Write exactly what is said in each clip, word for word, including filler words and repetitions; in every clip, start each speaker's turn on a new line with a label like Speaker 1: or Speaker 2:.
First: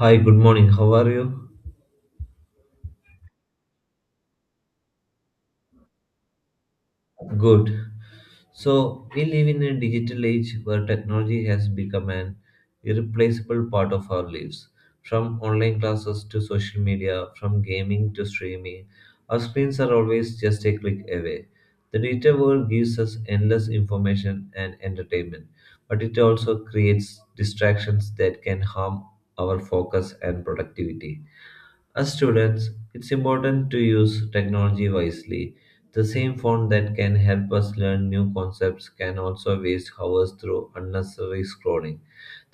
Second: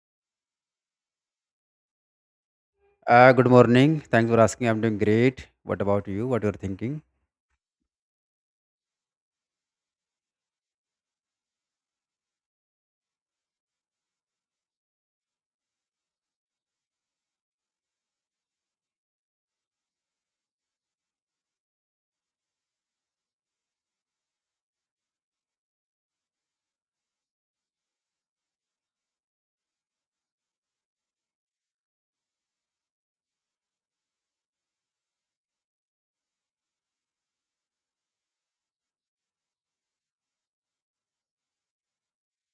Speaker 1: Hi, good morning. How are you?
Speaker 2: Uh, good morning. Thanks for asking. I'm doing great. What about you? What you're thinking?
Speaker 1: Good. So, we live in a digital age where technology has become an irreplaceable part of our lives. From online classes to social media, from gaming to streaming, our screens are always just a click away. The digital world gives us endless information and entertainment, but it also creates distractions that can harm our focus and productivity. As students, it's important to use technology wisely. The same phone that can help us learn new concepts can also waste hours through unnecessary scrolling.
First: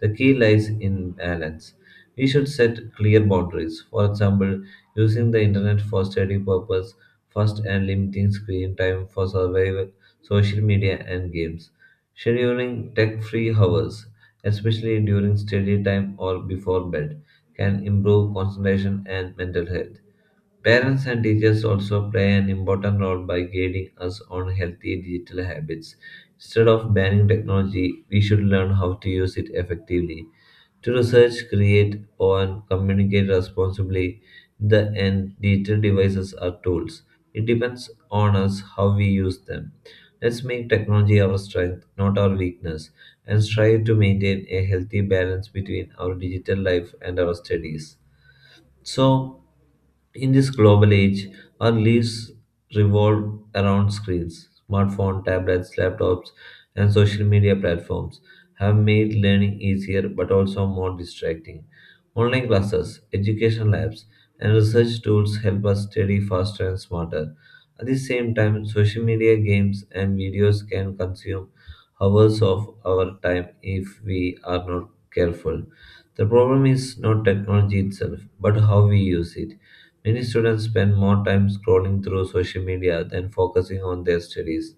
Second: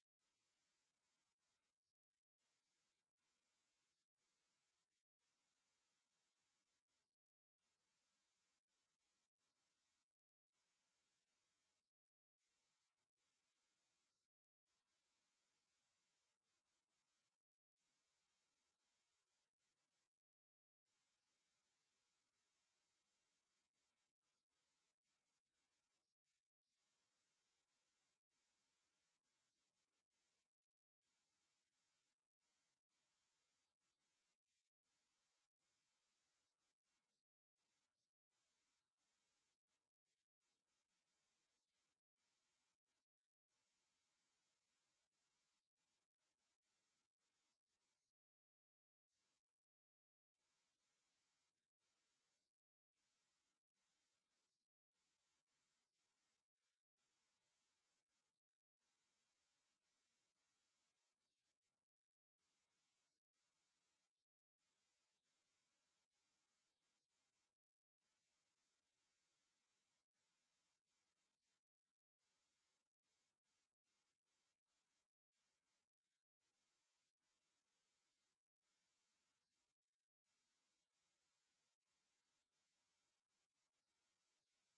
Speaker 1: The key lies in balance. We should set clear boundaries. For example, using the internet for study purpose first and limiting screen time for survival, social media and games. Scheduling tech-free hours, especially during study time or before bed can improve concentration and mental health. Parents and teachers also play an important role by guiding us on healthy digital habits. Instead of banning technology, we should learn how to use it effectively. To research, create, or communicate responsibly, in the end, digital devices are tools. It depends on us how we use them. Let's make technology our strength, not our weakness and strive to maintain a healthy balance between our digital life and our studies. So, in this global age, our lives revolve around screens. Smartphones, tablets, laptops, and social media platforms have made learning easier but also more distracting. Online classes, education labs, and research tools help us study faster and smarter. At the same time, social media games and videos can consume hours of our time if we are not careful. The problem is not technology itself, but how we use it. Many students spend more time scrolling through social media than focusing on their studies.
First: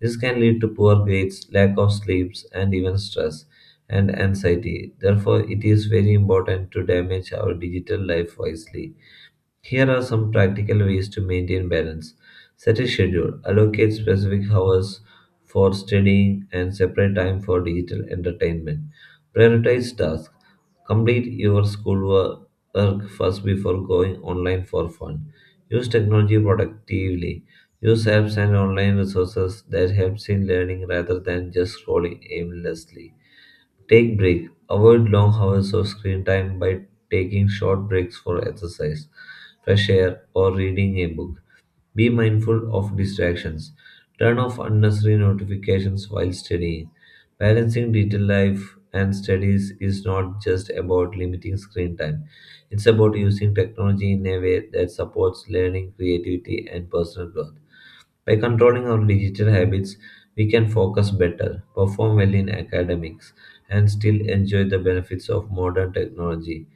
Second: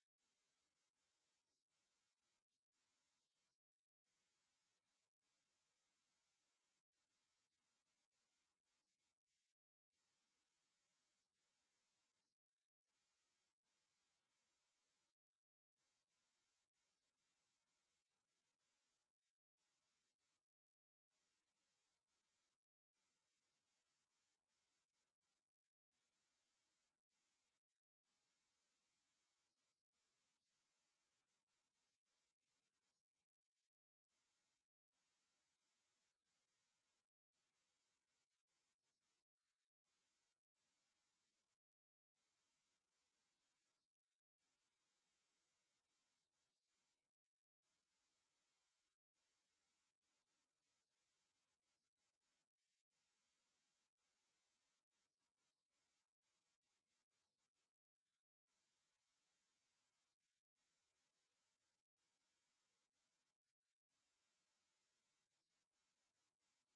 Speaker 1: This can lead to poor grades, lack of sleeps, and even stress and anxiety. Therefore, it is very important to damage our digital life wisely. Here are some practical ways to maintain balance. Set a schedule, allocate specific hours for studying, and separate time for digital entertainment. Prioritize tasks. Complete your schoolwork first before going online for fun. Use technology productively. Use apps and online resources that helps in learning rather than just scrolling aimlessly. Take break. Avoid long hours of screen time by taking short breaks for exercise, fresh air, or reading a book. Be mindful of distractions. Turn off unnecessary notifications while studying. Balancing digital life and studies is not just about limiting screen time. It's about using technology in a way that supports learning, creativity, and personal growth. By controlling our digital habits, we can focus better, perform well in academics, and still enjoy the benefits of modern technology.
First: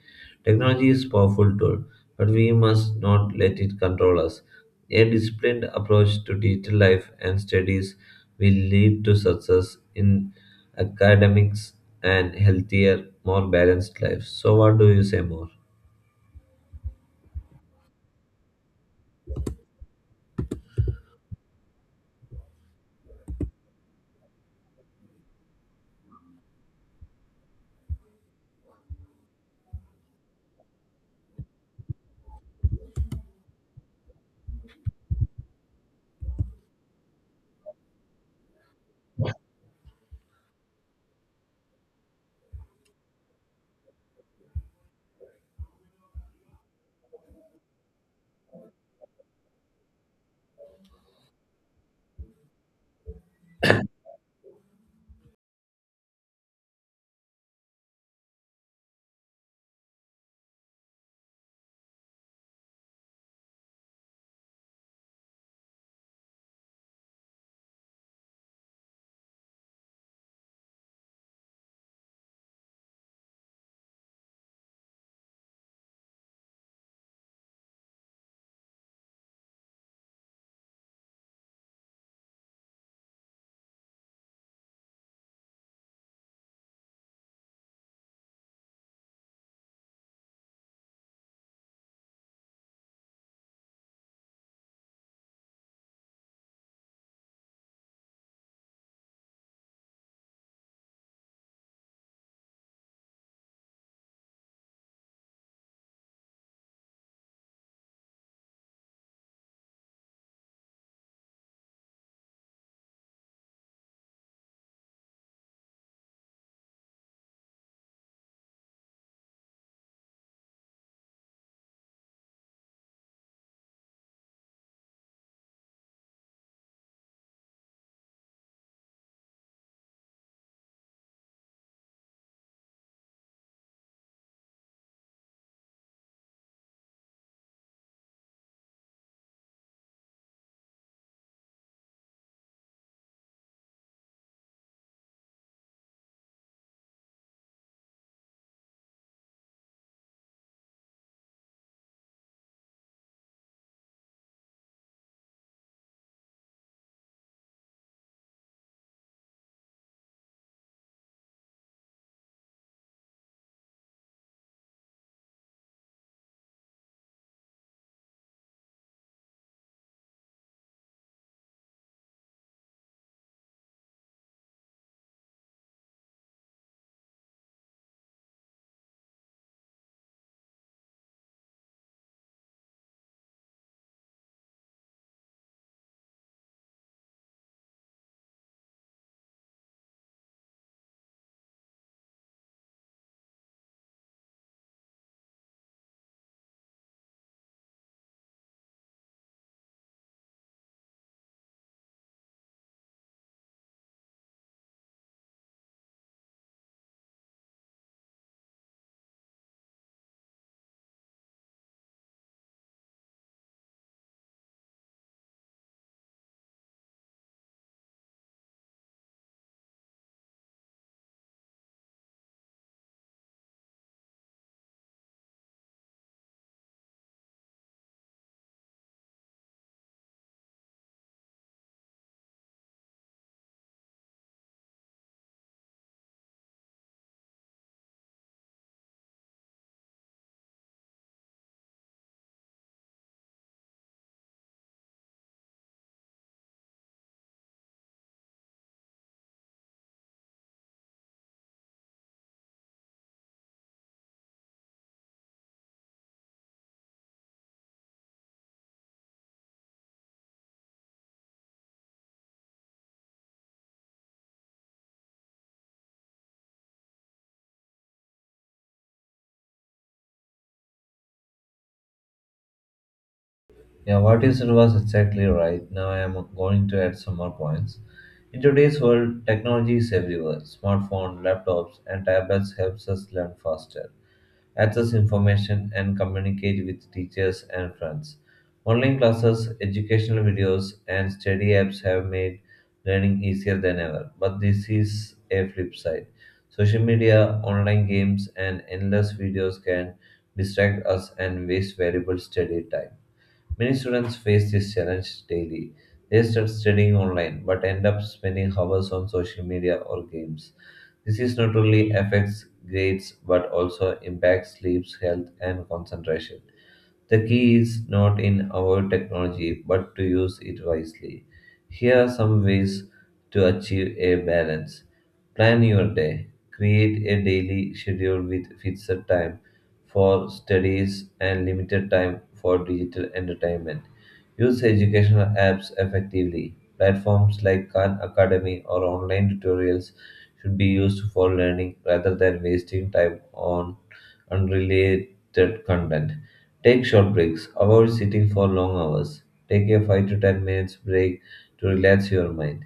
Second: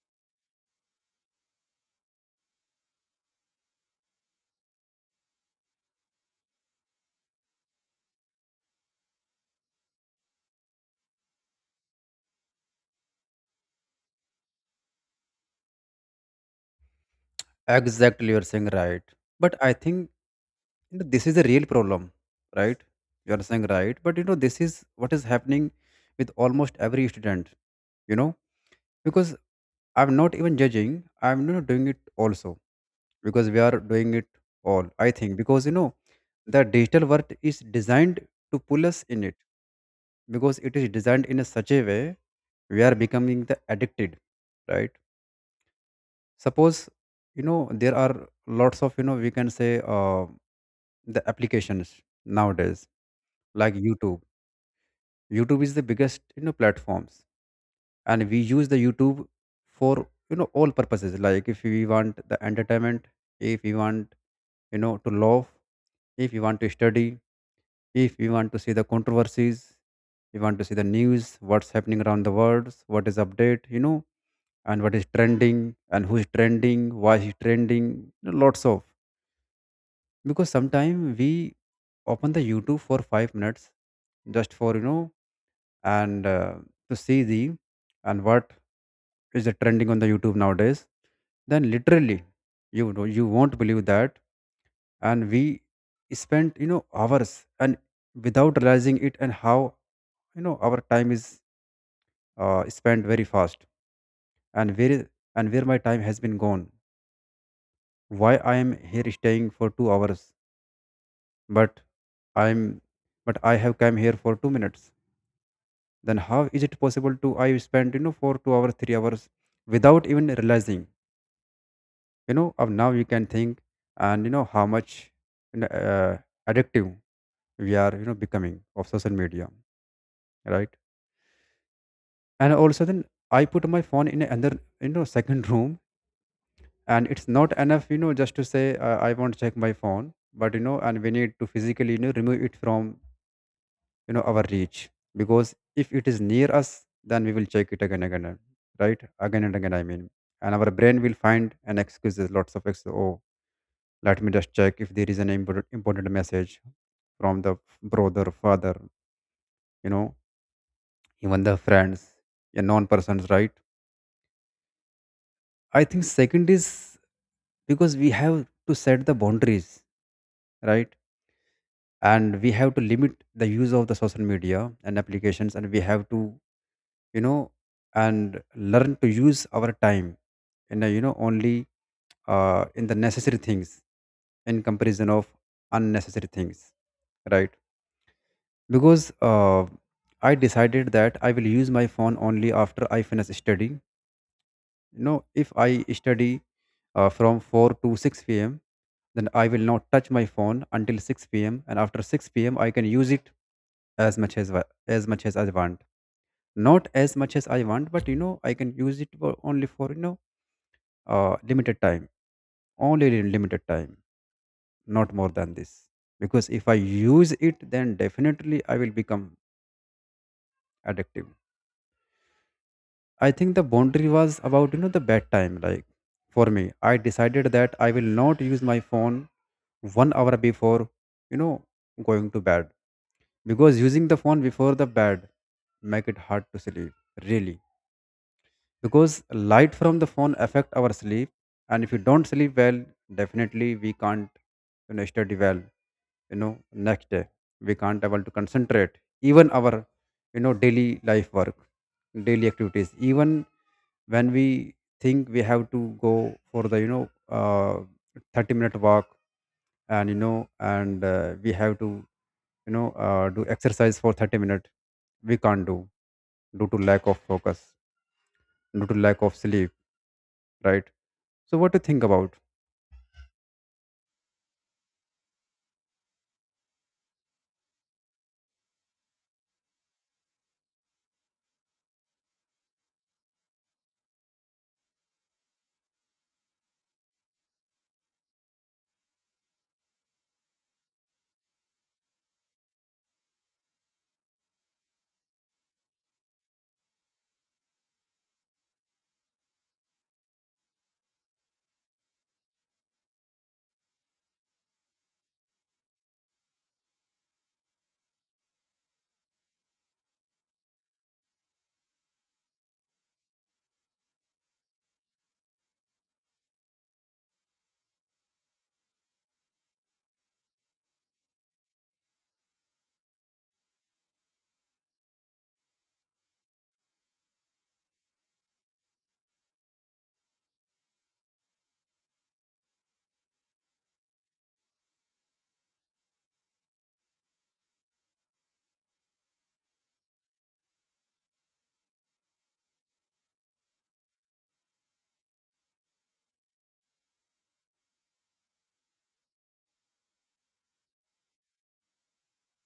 Speaker 1: Technology is a powerful tool, but we must not let it control us. A disciplined approach to digital life and studies will lead to success in academics and healthier, more balanced lives. So, what do you say more?
Speaker 2: Exactly, you're saying right. But I think you know, this is a real problem, right? You're saying right. But you know, this is what is happening with almost every student. You know, because I'm not even judging. I'm not doing it also because we are doing it all. I think because you know, the digital world is designed to pull us in it because it is designed in a such a way we are becoming the addicted, right? Suppose you know there are lots of you know we can say uh, the applications nowadays like youtube. Youtube is the biggest you know platforms, and we use the youtube for you know all purposes, like if we want the entertainment, if we want you know to love, if you want to study, if you want to see the controversies, you want to see the news, what's happening around the world, what is update, you know and what is trending and who's trending, why is trending, you know, lots of. Because sometimes we open the youtube for five minutes just for you know and uh, to see the and what is the trending on the youtube nowadays, then literally you know you won't believe that, and we spent you know hours and without realizing it, and how you know our time is uh, spent very fast. and where and where my time has been gone, why I am here staying for two hours, but i'm but I have come here for two minutes. Then how is it possible to I spend you know for two hours three hours without even realizing, you know, of now you can think and you know how much you know, uh, addictive we are you know becoming of social media, right? And also then I put my phone in another you know second room, and it's not enough you know just to say uh, I want to check my phone, but you know, and we need to physically you know remove it from you know our reach, because if it is near us, then we will check it again and again, right? Again and again, I mean. And our brain will find an excuses, lots of excuses. Oh, let me just check if there is an important, important message from the brother father, you know even the friends, a non persons, right? I think second is because we have to set the boundaries, right? And we have to limit the use of the social media and applications, and we have to you know and learn to use our time in a you know only uh, in the necessary things in comparison of unnecessary things, right? Because uh, I decided that I will use my phone only after I finish studying. You know if I study uh, from four to six p.m., then I will not touch my phone until six p.m., and after six p.m. I can use it as much as wa- as much as I want. Not as much as I want, but you know, I can use it for only for you know, uh, limited time, only in limited time, not more than this. Because if I use it, then definitely I will become addictive. I think the boundary was about you know the bed time. Like for me, I decided that I will not use my phone one hour before you know going to bed, because using the phone before the bed make it hard to sleep, really, because light from the phone affect our sleep. And if you don't sleep well, definitely we can't you know study well, you know, next day we can't able to concentrate, even our you know daily life work, daily activities, even when we think we have to go for the you know uh, thirty minute walk, and you know and uh, we have to you know uh, do exercise for thirty minutes, we can't do, due to lack of focus, due to lack of sleep, right? So what do you think about?
Speaker 1: Yeah, what you said was exactly right. Now I am going to add some more points. In today's world, technology is everywhere. Smartphones, laptops, and tablets helps us learn faster, access information, and communicate with teachers and friends. Online classes, educational videos, and study apps have made learning easier than ever. But this is a flip side. Social media, online games, and endless videos can distract us and waste valuable study time. Many students face this challenge daily. They start studying online but end up spending hours on social media or games. This is not only affects grades but also impacts sleep, health, and concentration. The key is not in our technology, but to use it wisely. Here are some ways to achieve a balance. Plan your day. Create a daily schedule with fixed time for studies and limited time for digital entertainment. Use educational apps effectively. Platforms like Khan Academy or online tutorials should be used for learning rather than wasting time on unrelated content. Take short breaks, avoid sitting for long hours. Take a five to ten minutes break to relax your mind.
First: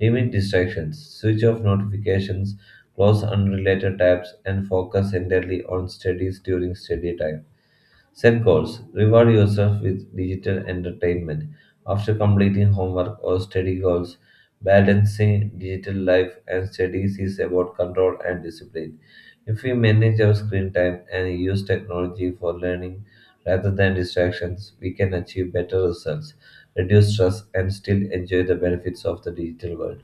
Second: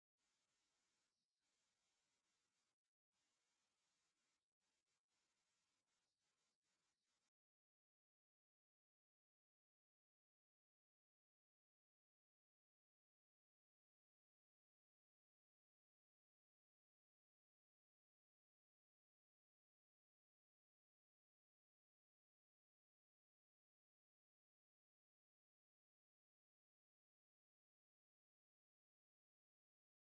Speaker 1: Limit distractions, switch off notifications, close unrelated tabs, and focus entirely on studies during study time. Set goals. Reward yourself with digital entertainment after completing homework or study goals. Balancing digital life and studies is about control and discipline. If we manage our screen time and use technology for learning rather than distractions, we can achieve better results, reduce stress, and still enjoy the benefits of the digital world.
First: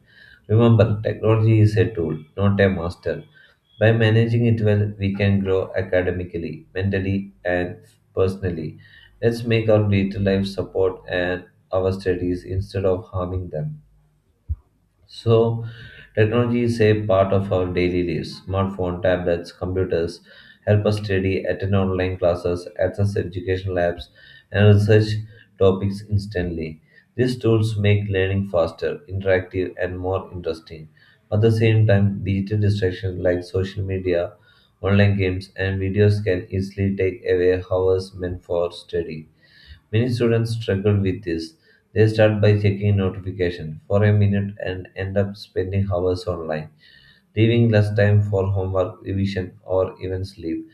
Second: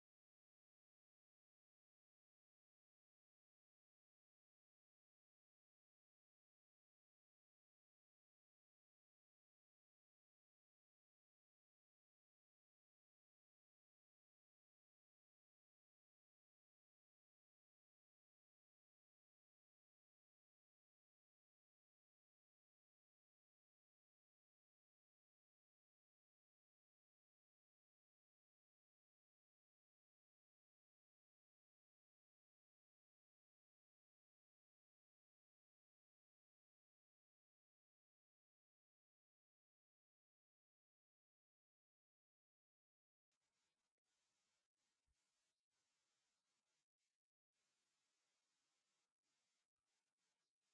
Speaker 1: Remember, technology is a tool, not a master. By managing it well, we can grow academically, mentally, and personally. Let's make our later life support and our studies instead of harming them. So, technology is a part of our daily lives. Smartphone, tablets, computers help us study, attend online classes, access educational apps, and research topics instantly. These tools make learning faster, interactive, and more interesting. At the same time, digital distractions like social media, online games, and videos can easily take away hours meant for study. Many students struggle with this. They start by checking notification for a minute and end up spending hours online, leaving less time for homework, revision, or even sleep.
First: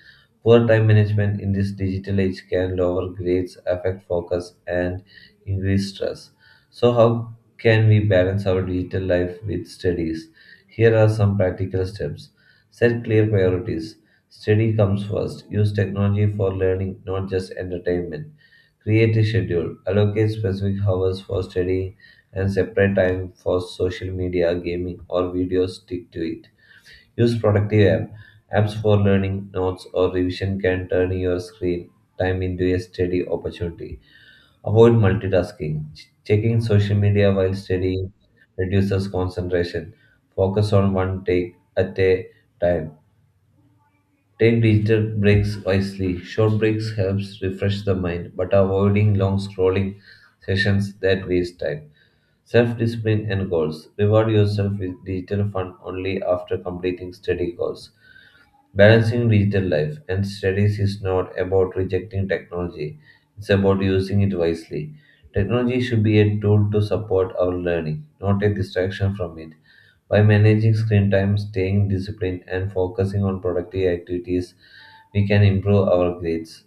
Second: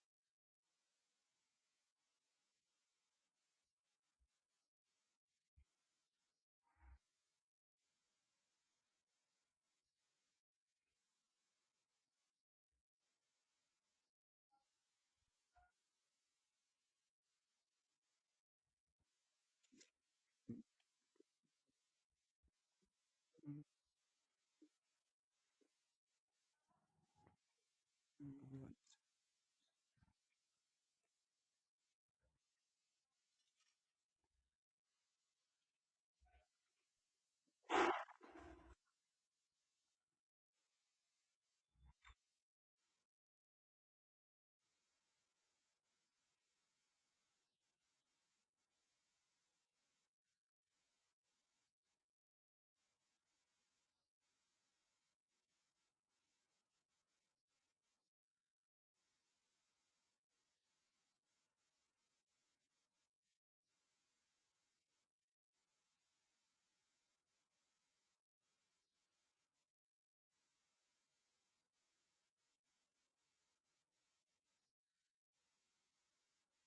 Speaker 1: Poor time management in this digital age can lower grades, affect focus, and increase stress. So, how can we balance our digital life with studies? Here are some practical steps. Set clear priorities. Study comes first. Use technology for learning, not just entertainment. Create a schedule. Allocate specific hours for studying and separate time for social media, gaming, or videos. Stick to it. Use productive app. Apps for learning, notes, or revision can turn your screen time into a study opportunity. Avoid multitasking. Ch- Checking social media while studying reduces concentration. Focus on one take at a time. Take digital breaks wisely. Short breaks helps refresh the mind, but avoiding long scrolling sessions that waste time. Self-discipline and goals. Reward yourself with digital fun only after completing study goals. Balancing digital life and studies is not about rejecting technology, it's about using it wisely. Technology should be a tool to support our learning, not a distraction from it. By managing screen time, staying disciplined, and focusing on productive activities, we can improve our grades,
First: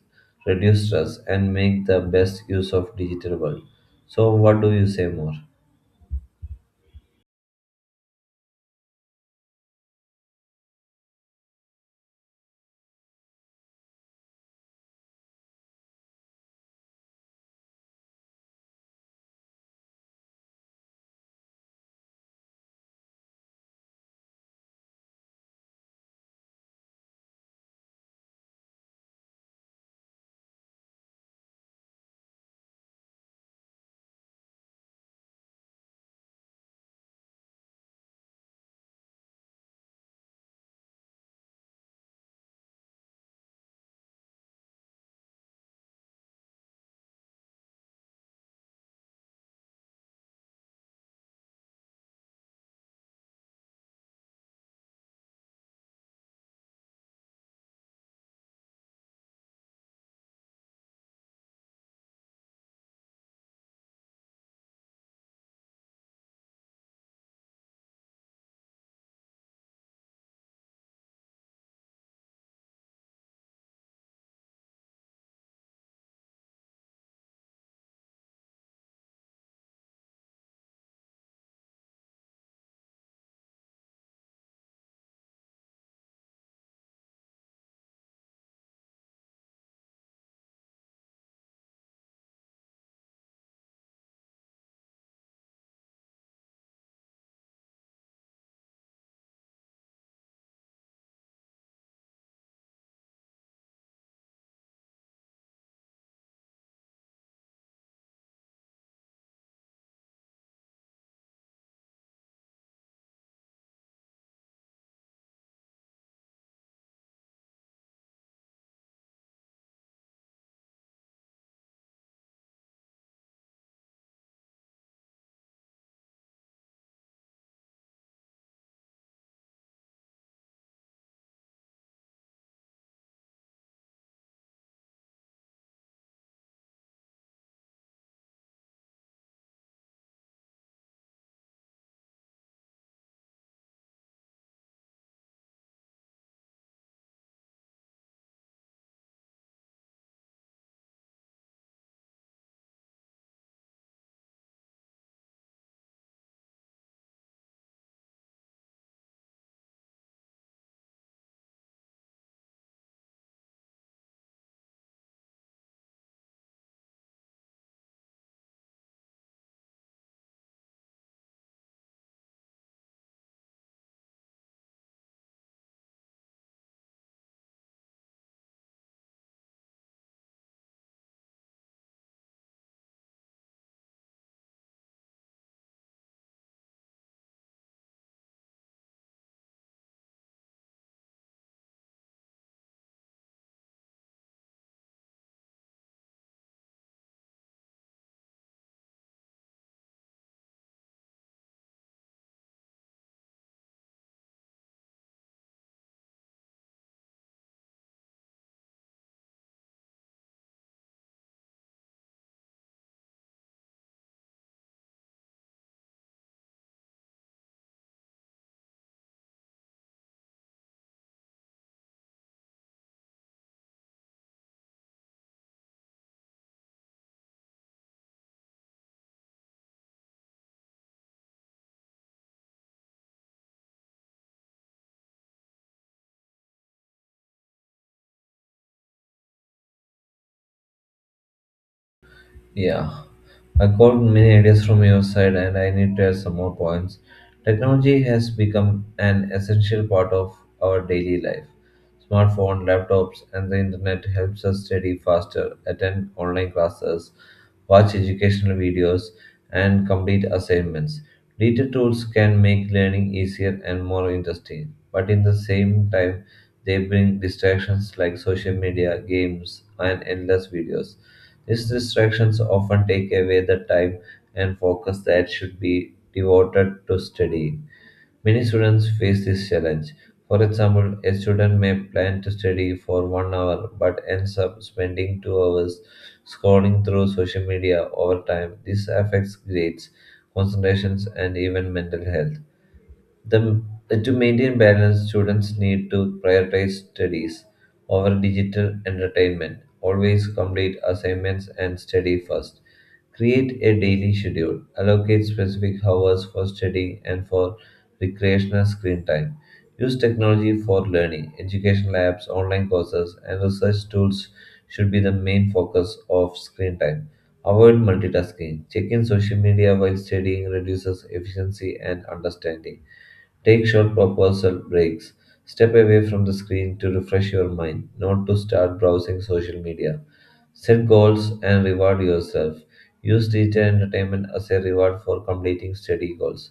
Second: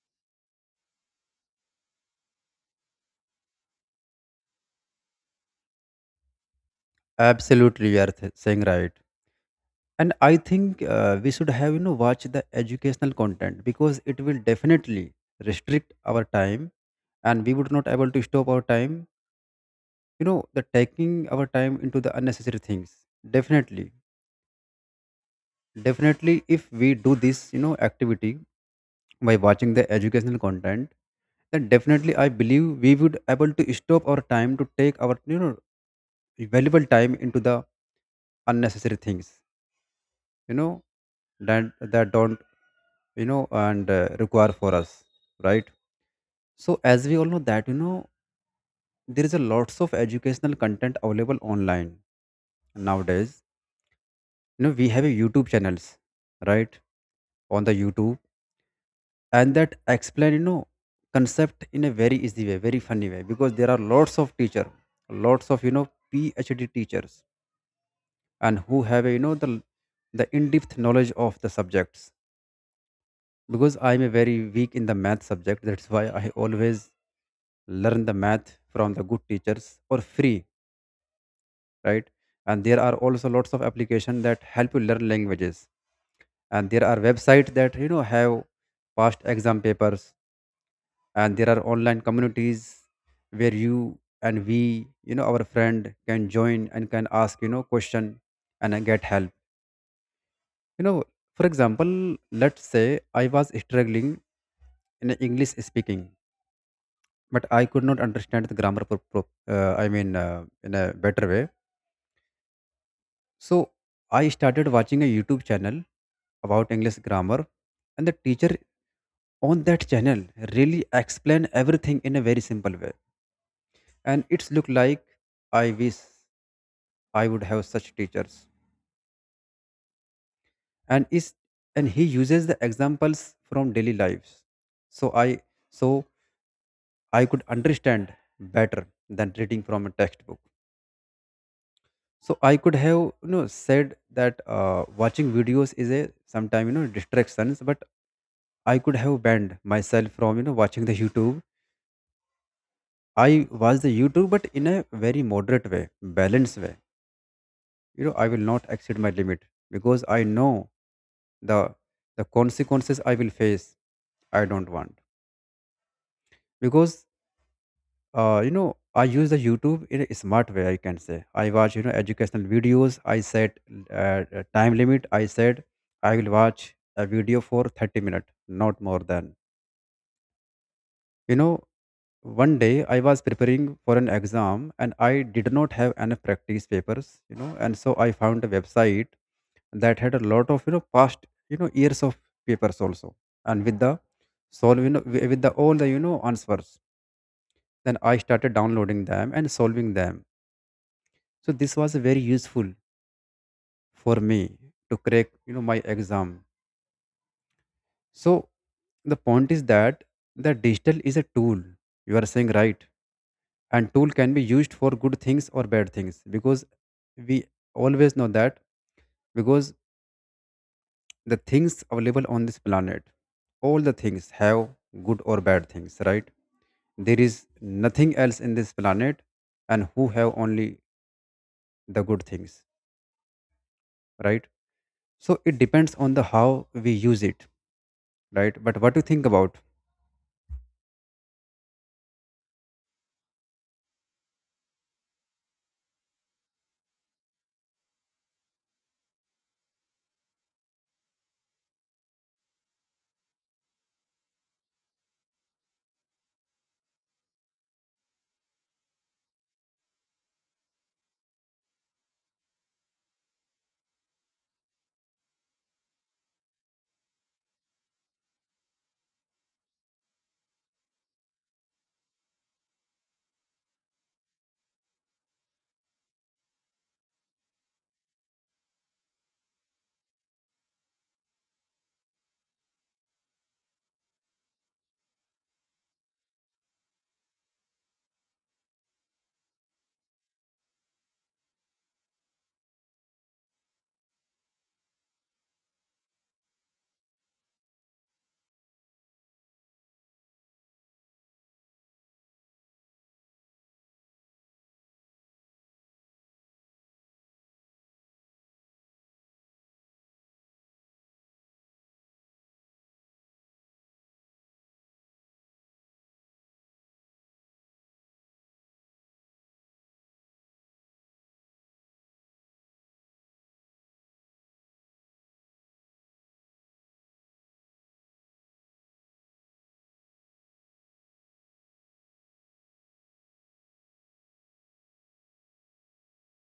Speaker 1: reduce stress, and make the best use of digital world. So, what do you say more?
Speaker 2: Absolutely, you are th- saying right. And I think uh, we should have you know watch the educational content, because it will definitely restrict our time, and we would not able to stop our time. You know, the taking our time into the unnecessary things. Definitely, definitely, if we do this, you know, activity by watching the educational content, then definitely I believe we would able to stop our time to take our you know valuable time into the unnecessary things, you know that that don't you know and uh, require for us, right? So as we all know that you know there is a lots of educational content available online nowadays. You know we have a youtube channels, right? On the youtube, and that explain you know concept in a very easy way, very funny way, because there are lots of teacher, lots of you know phd teachers, and who have a, you know the the in-depth knowledge of the subjects. Because I'm a very weak in the math subject, that's why I always learn the math from the good teachers for free, right? And there are also lots of applications that help you learn languages. And there are websites that you know have past exam papers, and there are online communities where you and we, you know, our friend can join and can ask, you know, question and uh, get help. You know, for example, let's say I was struggling in English speaking, but I could not understand the grammar. Pro- pro- uh, I mean, uh, in a better way. So I started watching a YouTube channel about English grammar, and the teacher on that channel really explained everything in a very simple way. And it's looked like I wish I would have such teachers. And is and he uses the examples from daily lives. So I so I could understand better than reading from a textbook. So I could have you know said that uh, watching videos is a sometime you know distractions, but I could have banned myself from you know watching the youtube. I watch the youtube but in a very moderate way, balanced way. You know I will not exceed my limit, because I know the the consequences I will face, I don't want. Because uh, you know I use the youtube in a smart way, I can say, I watch you know educational videos, I set uh, a time limit, I said I will watch a video for thirty minutes, not more than, you know one day I was preparing for an exam and I did not have enough practice papers, you know and so I found a website that had a lot of you know past you know years of papers also, and with the solve you know with with the all the you know answers. Then I started downloading them and solving them. So this was very useful for me to crack you know my exam. So the point is that the digital is a tool, you are saying right, and tool can be used for good things or bad things, because we always know that, because the things available on this planet, all the things have good or bad things, right? There is nothing else in this planet and who have only the good things, right? So it depends on the how we use it, right? But what do you think about?
Speaker 1: Yeah, I caught many ideas from your side, and I need to add some more points. Technology has become an essential part of our daily life. Smartphone, laptops, and the internet helps us study faster, attend online classes, watch educational videos, and complete assignments. Digital tools can make learning easier and more interesting, but in the same time, they bring distractions like social media, games, and endless videos. These distractions often take away the time and focus that should be devoted to studying. Many students face this challenge. For example, a student may plan to study for one hour but ends up spending two hours scrolling through social media over time. This affects grades, concentrations, and even mental health. The, to maintain balance, students need to prioritize studies over digital entertainment. Always complete assignments and study first. Create a daily schedule. Allocate specific hours for studying and for recreational screen time. Use technology for learning. Educational apps, online courses, and research tools should be the main focus of screen time. Avoid multitasking. Checking social media while studying reduces efficiency and understanding. Take short proposal breaks. Step away from the screen to refresh your mind, not to start browsing social media. Set goals and reward yourself. Use digital entertainment as a reward for completing study goals.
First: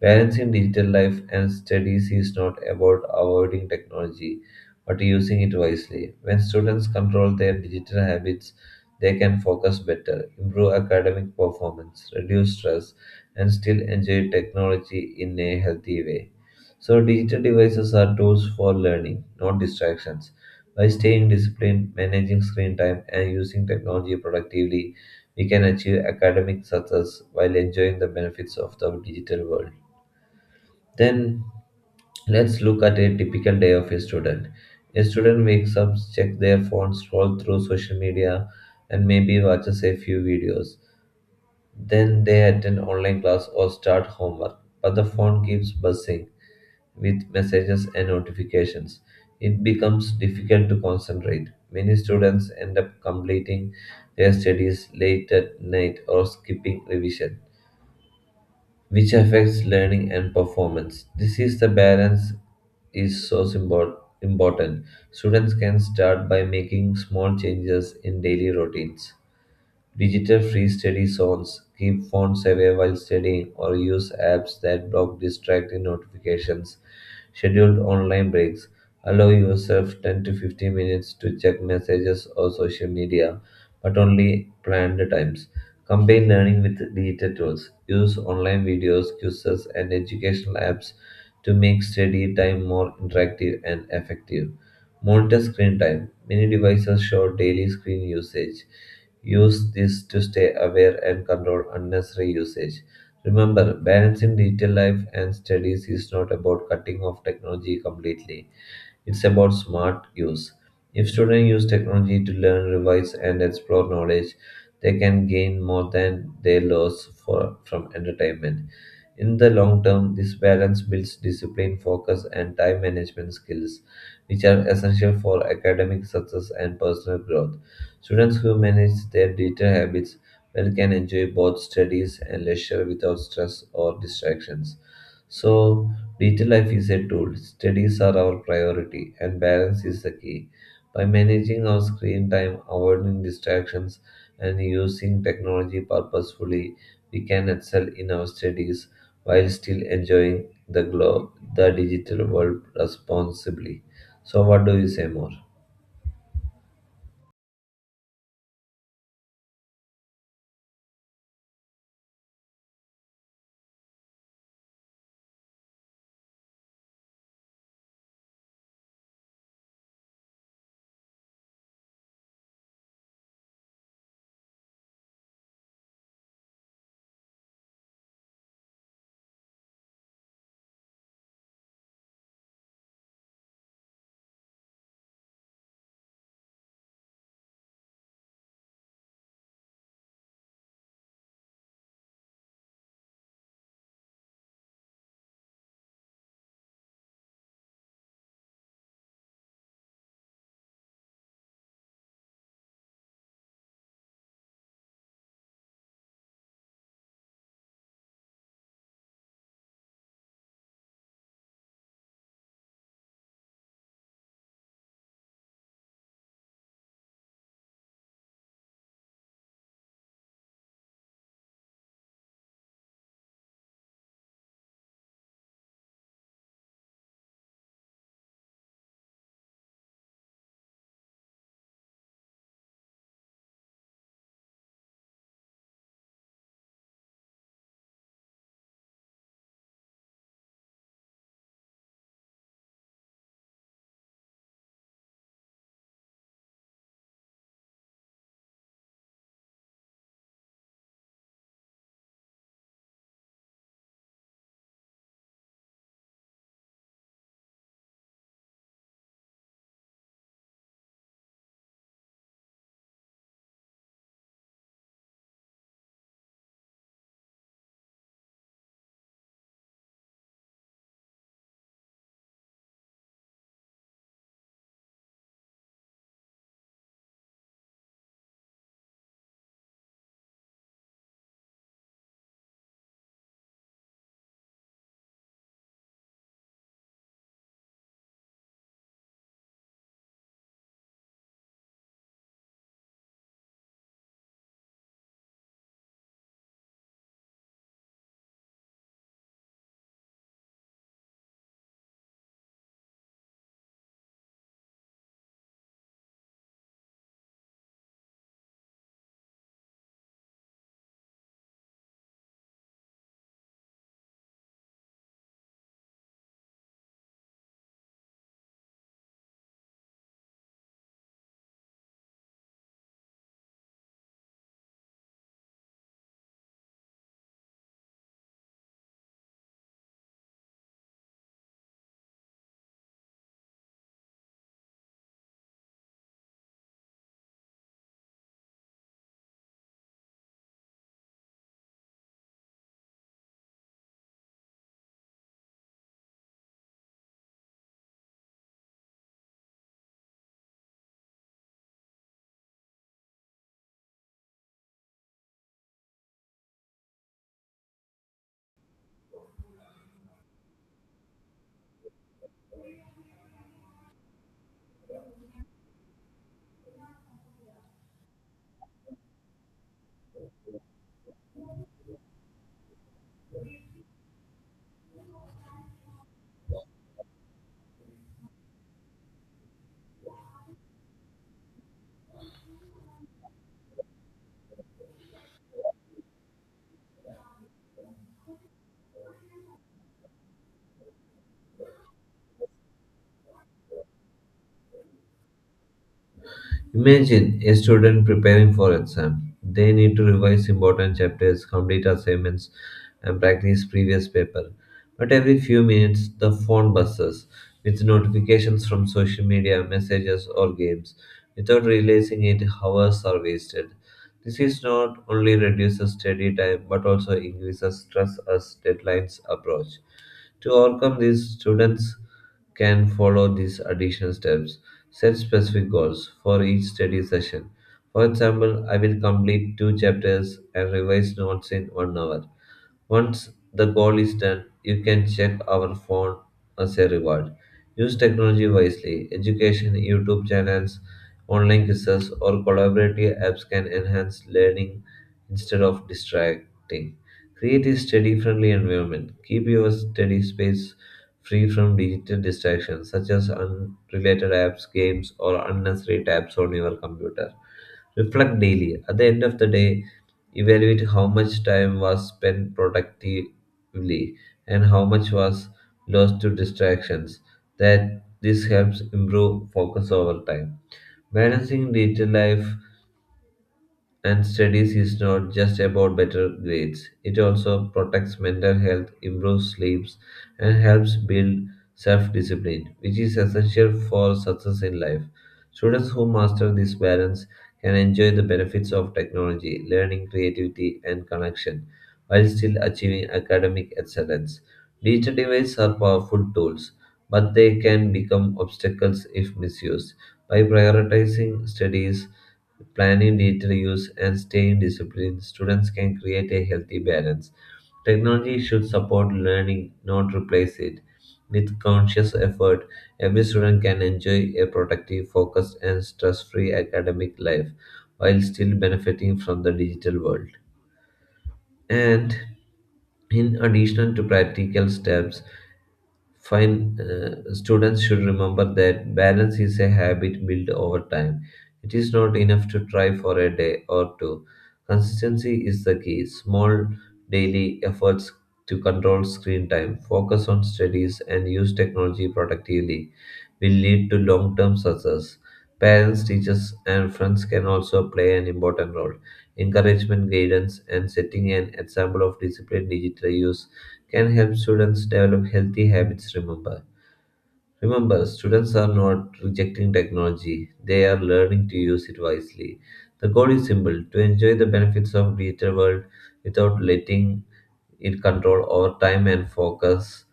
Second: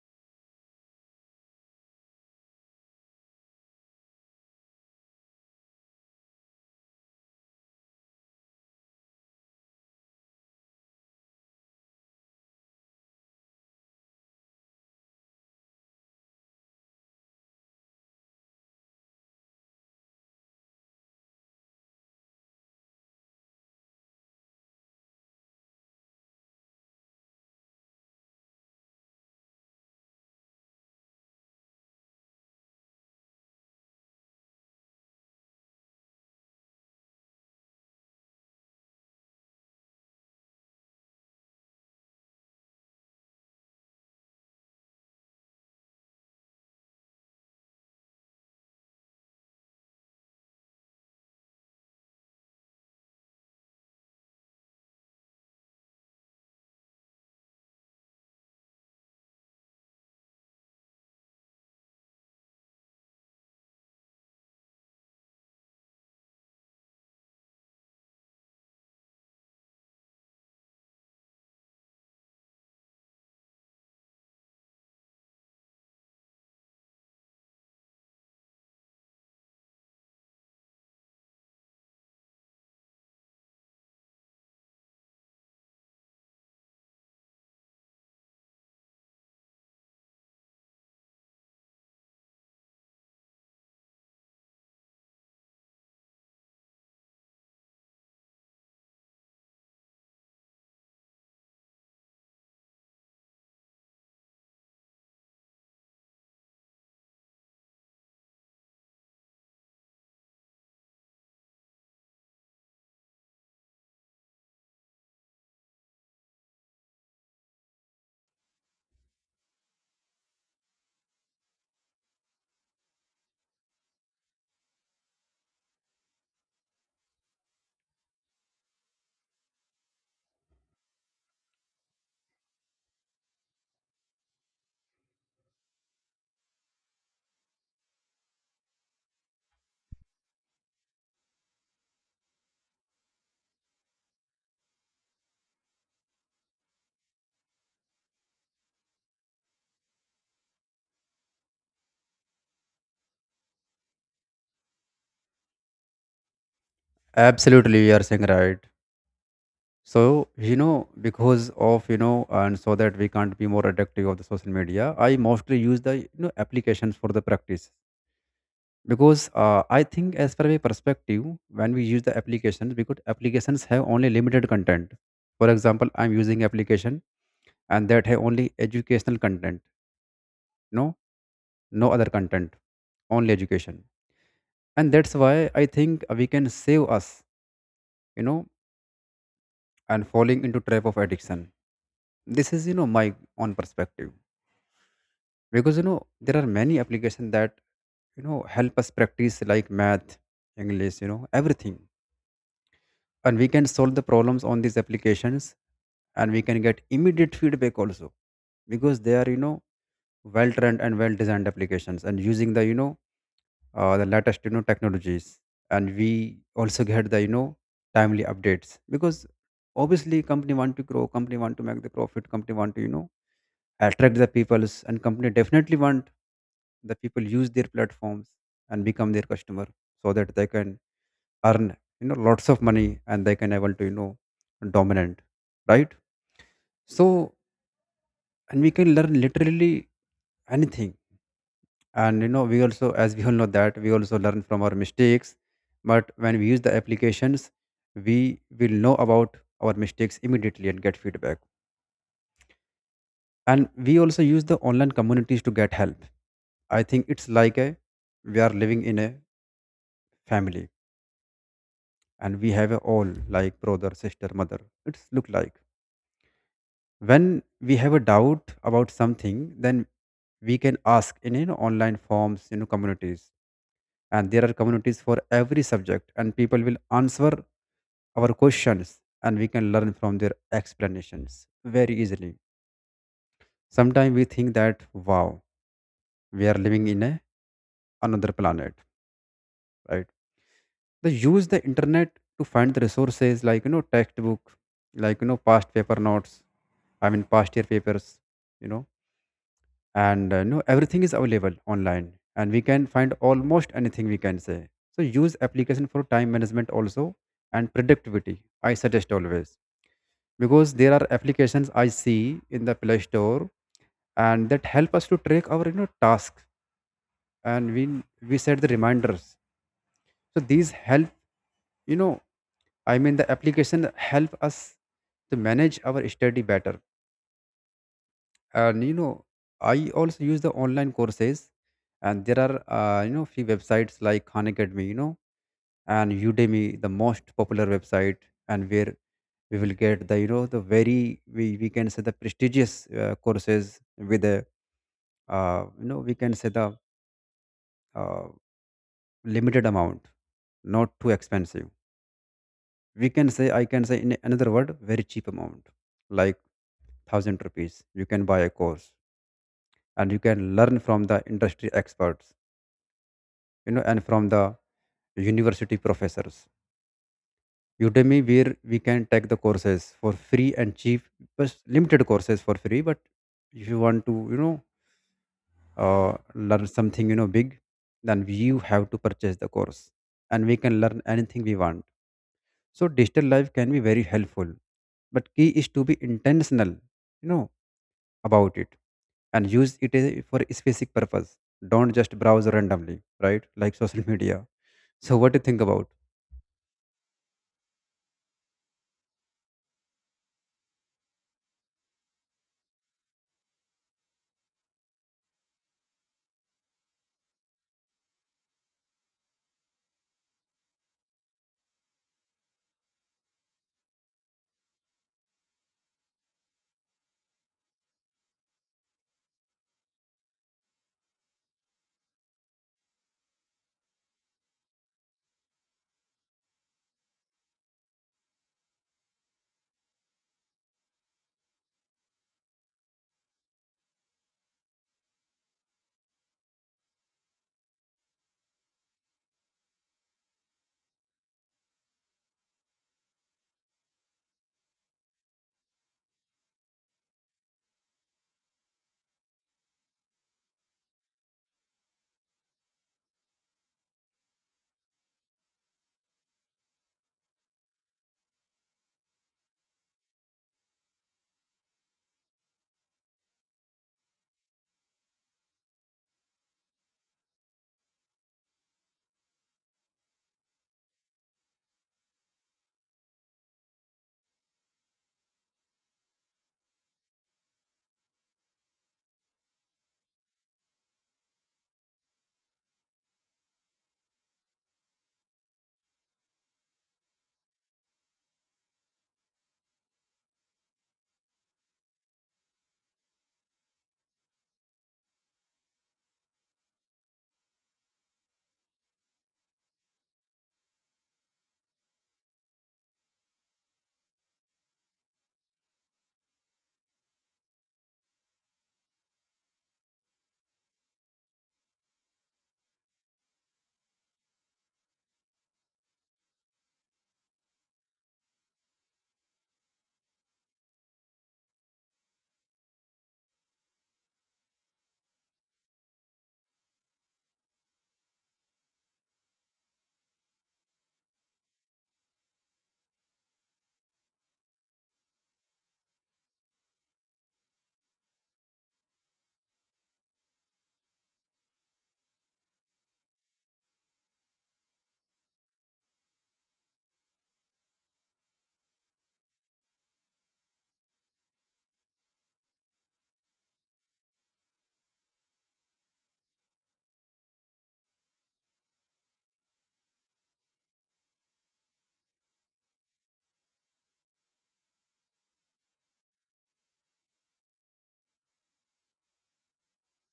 Speaker 1: Balancing digital life and studies is not about avoiding technology, but using it wisely. When students control their digital habits, they can focus better, improve academic performance, reduce stress, and still enjoy technology in a healthy way. So, digital devices are tools for learning, not distractions. By staying disciplined, managing screen time, and using technology productively, we can achieve academic success while enjoying the benefits of the digital world. Then let's look at a typical day of a student. A student wakes up, checks their phone, scrolls through social media, and maybe watches a few videos. Then they attend online class or start homework, but the phone keeps buzzing with messages and notifications, it becomes difficult to concentrate. Many students end up completing their studies late at night or skipping revision, which affects learning and performance. This is the balance is so symbol- important. Students can start by making small changes in daily routines. Digital free study zones keep phones away while studying or use apps that block distracting notifications. Scheduled online breaks allow yourself ten to fifteen minutes to check messages or social media, but only planned times. Combine learning with digital tools. Use online videos, quizzes, and educational apps to make study time more interactive and effective. Monitor screen time. Many devices show daily screen usage. Use this to stay aware and control unnecessary usage. Remember, balancing digital life and studies is not about cutting off technology completely. It's about smart use. If students use technology to learn, revise, and explore knowledge, they can gain more than they lose for, from entertainment. In the long term, this balance builds discipline, focus, and time management skills which are essential for academic success and personal growth. Students who manage their digital habits well can enjoy both studies and leisure without stress or distractions. So, digital life is a tool, studies are our priority, and balance is the key. By managing our screen time, avoiding distractions, and using technology purposefully, we can excel in our studies while still enjoying the glow, the digital world responsibly. So what do you say more?
Speaker 2: Absolutely, you are saying right. So you know, because of you know, and so that we can't be more addictive of the social media, I mostly use the you know applications for the practice. Because uh, I think, as per my perspective, when we use the applications, because applications have only limited content. For example, I'm using application and that have only educational content. No, no other content, only education, and that's why I think we can save us. You know, and falling into trap of addiction. This is you know my own perspective. Because you know there are many applications that you know help us practice like math, english, you know everything, and we can solve the problems on these applications, and we can get immediate feedback also, because they are you know well trained and well designed applications and using the you know uh, the latest you know technologies, and we also get the you know timely updates, because obviously company want to grow, company want to make the profit, company want to you know attract the peoples, and company definitely want the people use their platforms and become their customer, so that they can earn you know lots of money, and they can able to you know dominant, right? So and we can learn literally anything. And you know we also, as we all know that, we also learn from our mistakes, but when we use the applications, we will know about our mistakes immediately and get feedback. And we also use the online communities to get help. I think it's like a we are living in a family, and we have a all like brother sister mother. It's look like when we have a doubt about something, then we can ask in, you know, online forms, you know communities. And there are communities for every subject, and people will answer our questions, and we can learn from their explanations very easily. Sometimes we think that, wow, we are living in a another planet, right? They use the internet to find the resources like, you know textbook, like, you know past paper notes, I mean past year papers, you know and uh, you know everything is available online, and we can find almost anything, we can say. So use application for time management also, and productivity, I suggest always, because there are applications I see in the play store, and that help us to track our you know tasks, and we we set the reminders. So these help, you know I mean, the application help us to manage our study better. And you know, I also use the online courses, and there are uh, you know few websites like Khan Academy, you know, and Udemy, the most popular website, and where we will get the you know the very, we, we can say, the prestigious uh, courses with the uh, you know we can say the uh, limited amount, not too expensive. We can say, I can say in another word, very cheap amount, like thousand rupees you can buy a course, and you can learn from the industry experts, you know and from the university professors. Udemy, where we can take the courses for free and cheap, but limited courses for free. But if you want to you know uh, learn something you know big, then you have to purchase the course, and we can learn anything we want. So digital life can be very helpful, but key is to be intentional, you know about it, and use it uh, for a specific purpose. Don't just browse randomly, right? Like social media. So, what do you think about?
Speaker 1: Imagine a student preparing for exam. They need to revise important chapters, complete assignments, and practice previous paper. But every few minutes, the phone buzzes with notifications from social media, messages, or games. Without realizing it, hours are wasted. This is not only reduces study time but also increases stress as deadlines approach. To overcome this, students can follow these additional steps. Set specific goals for each study session. For example, I will complete two chapters and revise notes in one hour. Once the goal is done, you can check our phone as a reward. Use technology wisely. Education, YouTube channels, online quizzes, or collaborative apps can enhance learning instead of distracting. Create a study friendly environment. Keep your study space free from digital distractions such as unrelated apps, games, or unnecessary tabs on your computer. Reflect daily. At the end of the day, evaluate how much time was spent productively and how much was lost to distractions. That this helps improve focus over time. Balancing digital life and studies is not just about better grades. It also protects mental health, improves sleeps, and helps build self-discipline, which is essential for success in life. Students who master this balance can enjoy the benefits of technology, learning, creativity, and connection, while still achieving academic excellence. Digital devices are powerful tools, but they can become obstacles if misused. By prioritizing studies, planning, detail use, and staying disciplined, students can create a healthy balance. Technology should support learning, not replace it. With conscious effort, every student can enjoy a productive, focused, and stress free academic life while still benefiting from the digital world. And in addition to practical steps, Fine, uh, students should remember that balance is a habit built over time. It is not enough to try for a day or two. Consistency is the key. Small daily efforts to control screen time, focus on studies, and use technology productively will lead to long term success. Parents, teachers, and friends can also play an important role. Encouragement, guidance, and setting an example of disciplined digital use can help students develop healthy habits. Remember remember students are not rejecting technology, they are learning to use it wisely. The goal is simple, to enjoy the benefits of digital world without letting it control our time and focus.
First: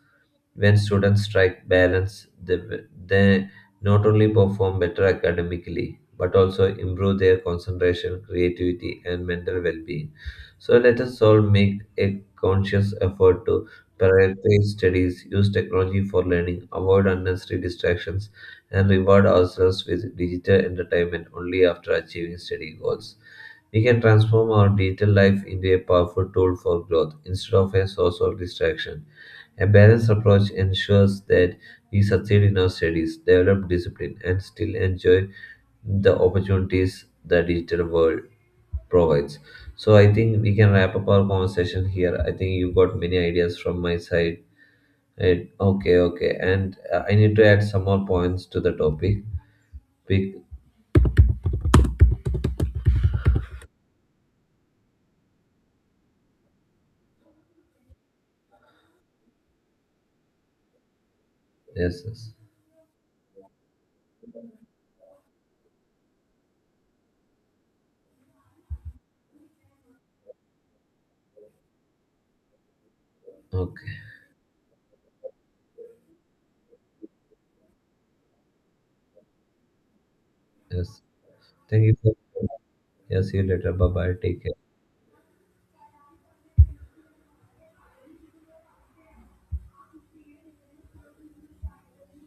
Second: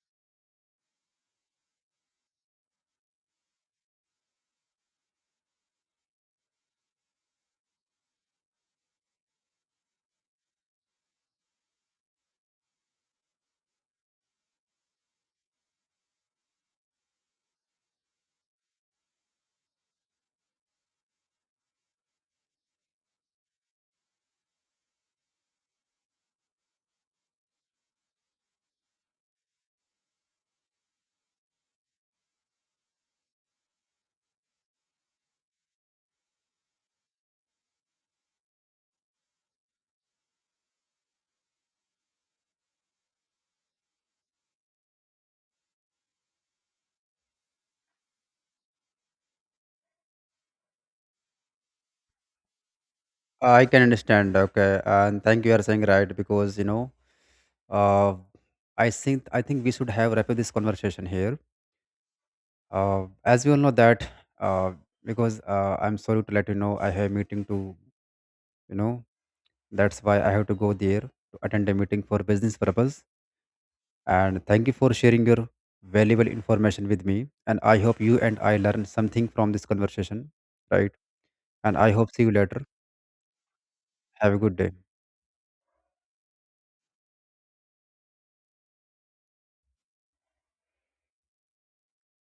Speaker 1: When students strike balance, they, they not only perform better academically, but also improve their concentration, creativity, and mental well being. So, let us all make a conscious effort to prioritize studies, use technology for learning, avoid unnecessary distractions, and reward ourselves with digital entertainment only after achieving study goals. We can transform our digital life into a powerful tool for growth instead of a source of distraction. A balanced approach ensures that we succeed in our studies, develop discipline, and still enjoy the opportunities the digital world provides. So I think we can wrap up our conversation here. I think you got many ideas from my side. And okay, okay, and uh, I need to add some more points to the topic. Pick
Speaker 2: I can understand. Okay, and thank you are saying right. Because you know, uh, I think I think we should have wrap up this conversation here.
Speaker 1: yes, yes.
Speaker 2: Uh, as we all know that, uh, because uh, I'm sorry to let you know, I have a meeting to, you know that's why I have to go there to attend a meeting for business purpose.
Speaker 1: Okay,
Speaker 2: And thank you for sharing your valuable information with me, and I hope you and I learned something from this conversation,
Speaker 1: yes.
Speaker 2: right? And
Speaker 1: Thank
Speaker 2: I
Speaker 1: you. So
Speaker 2: hope see you later.
Speaker 1: yeah, see you later. Bye bye.
Speaker 2: Have a
Speaker 1: Take
Speaker 2: good
Speaker 1: care.
Speaker 2: day.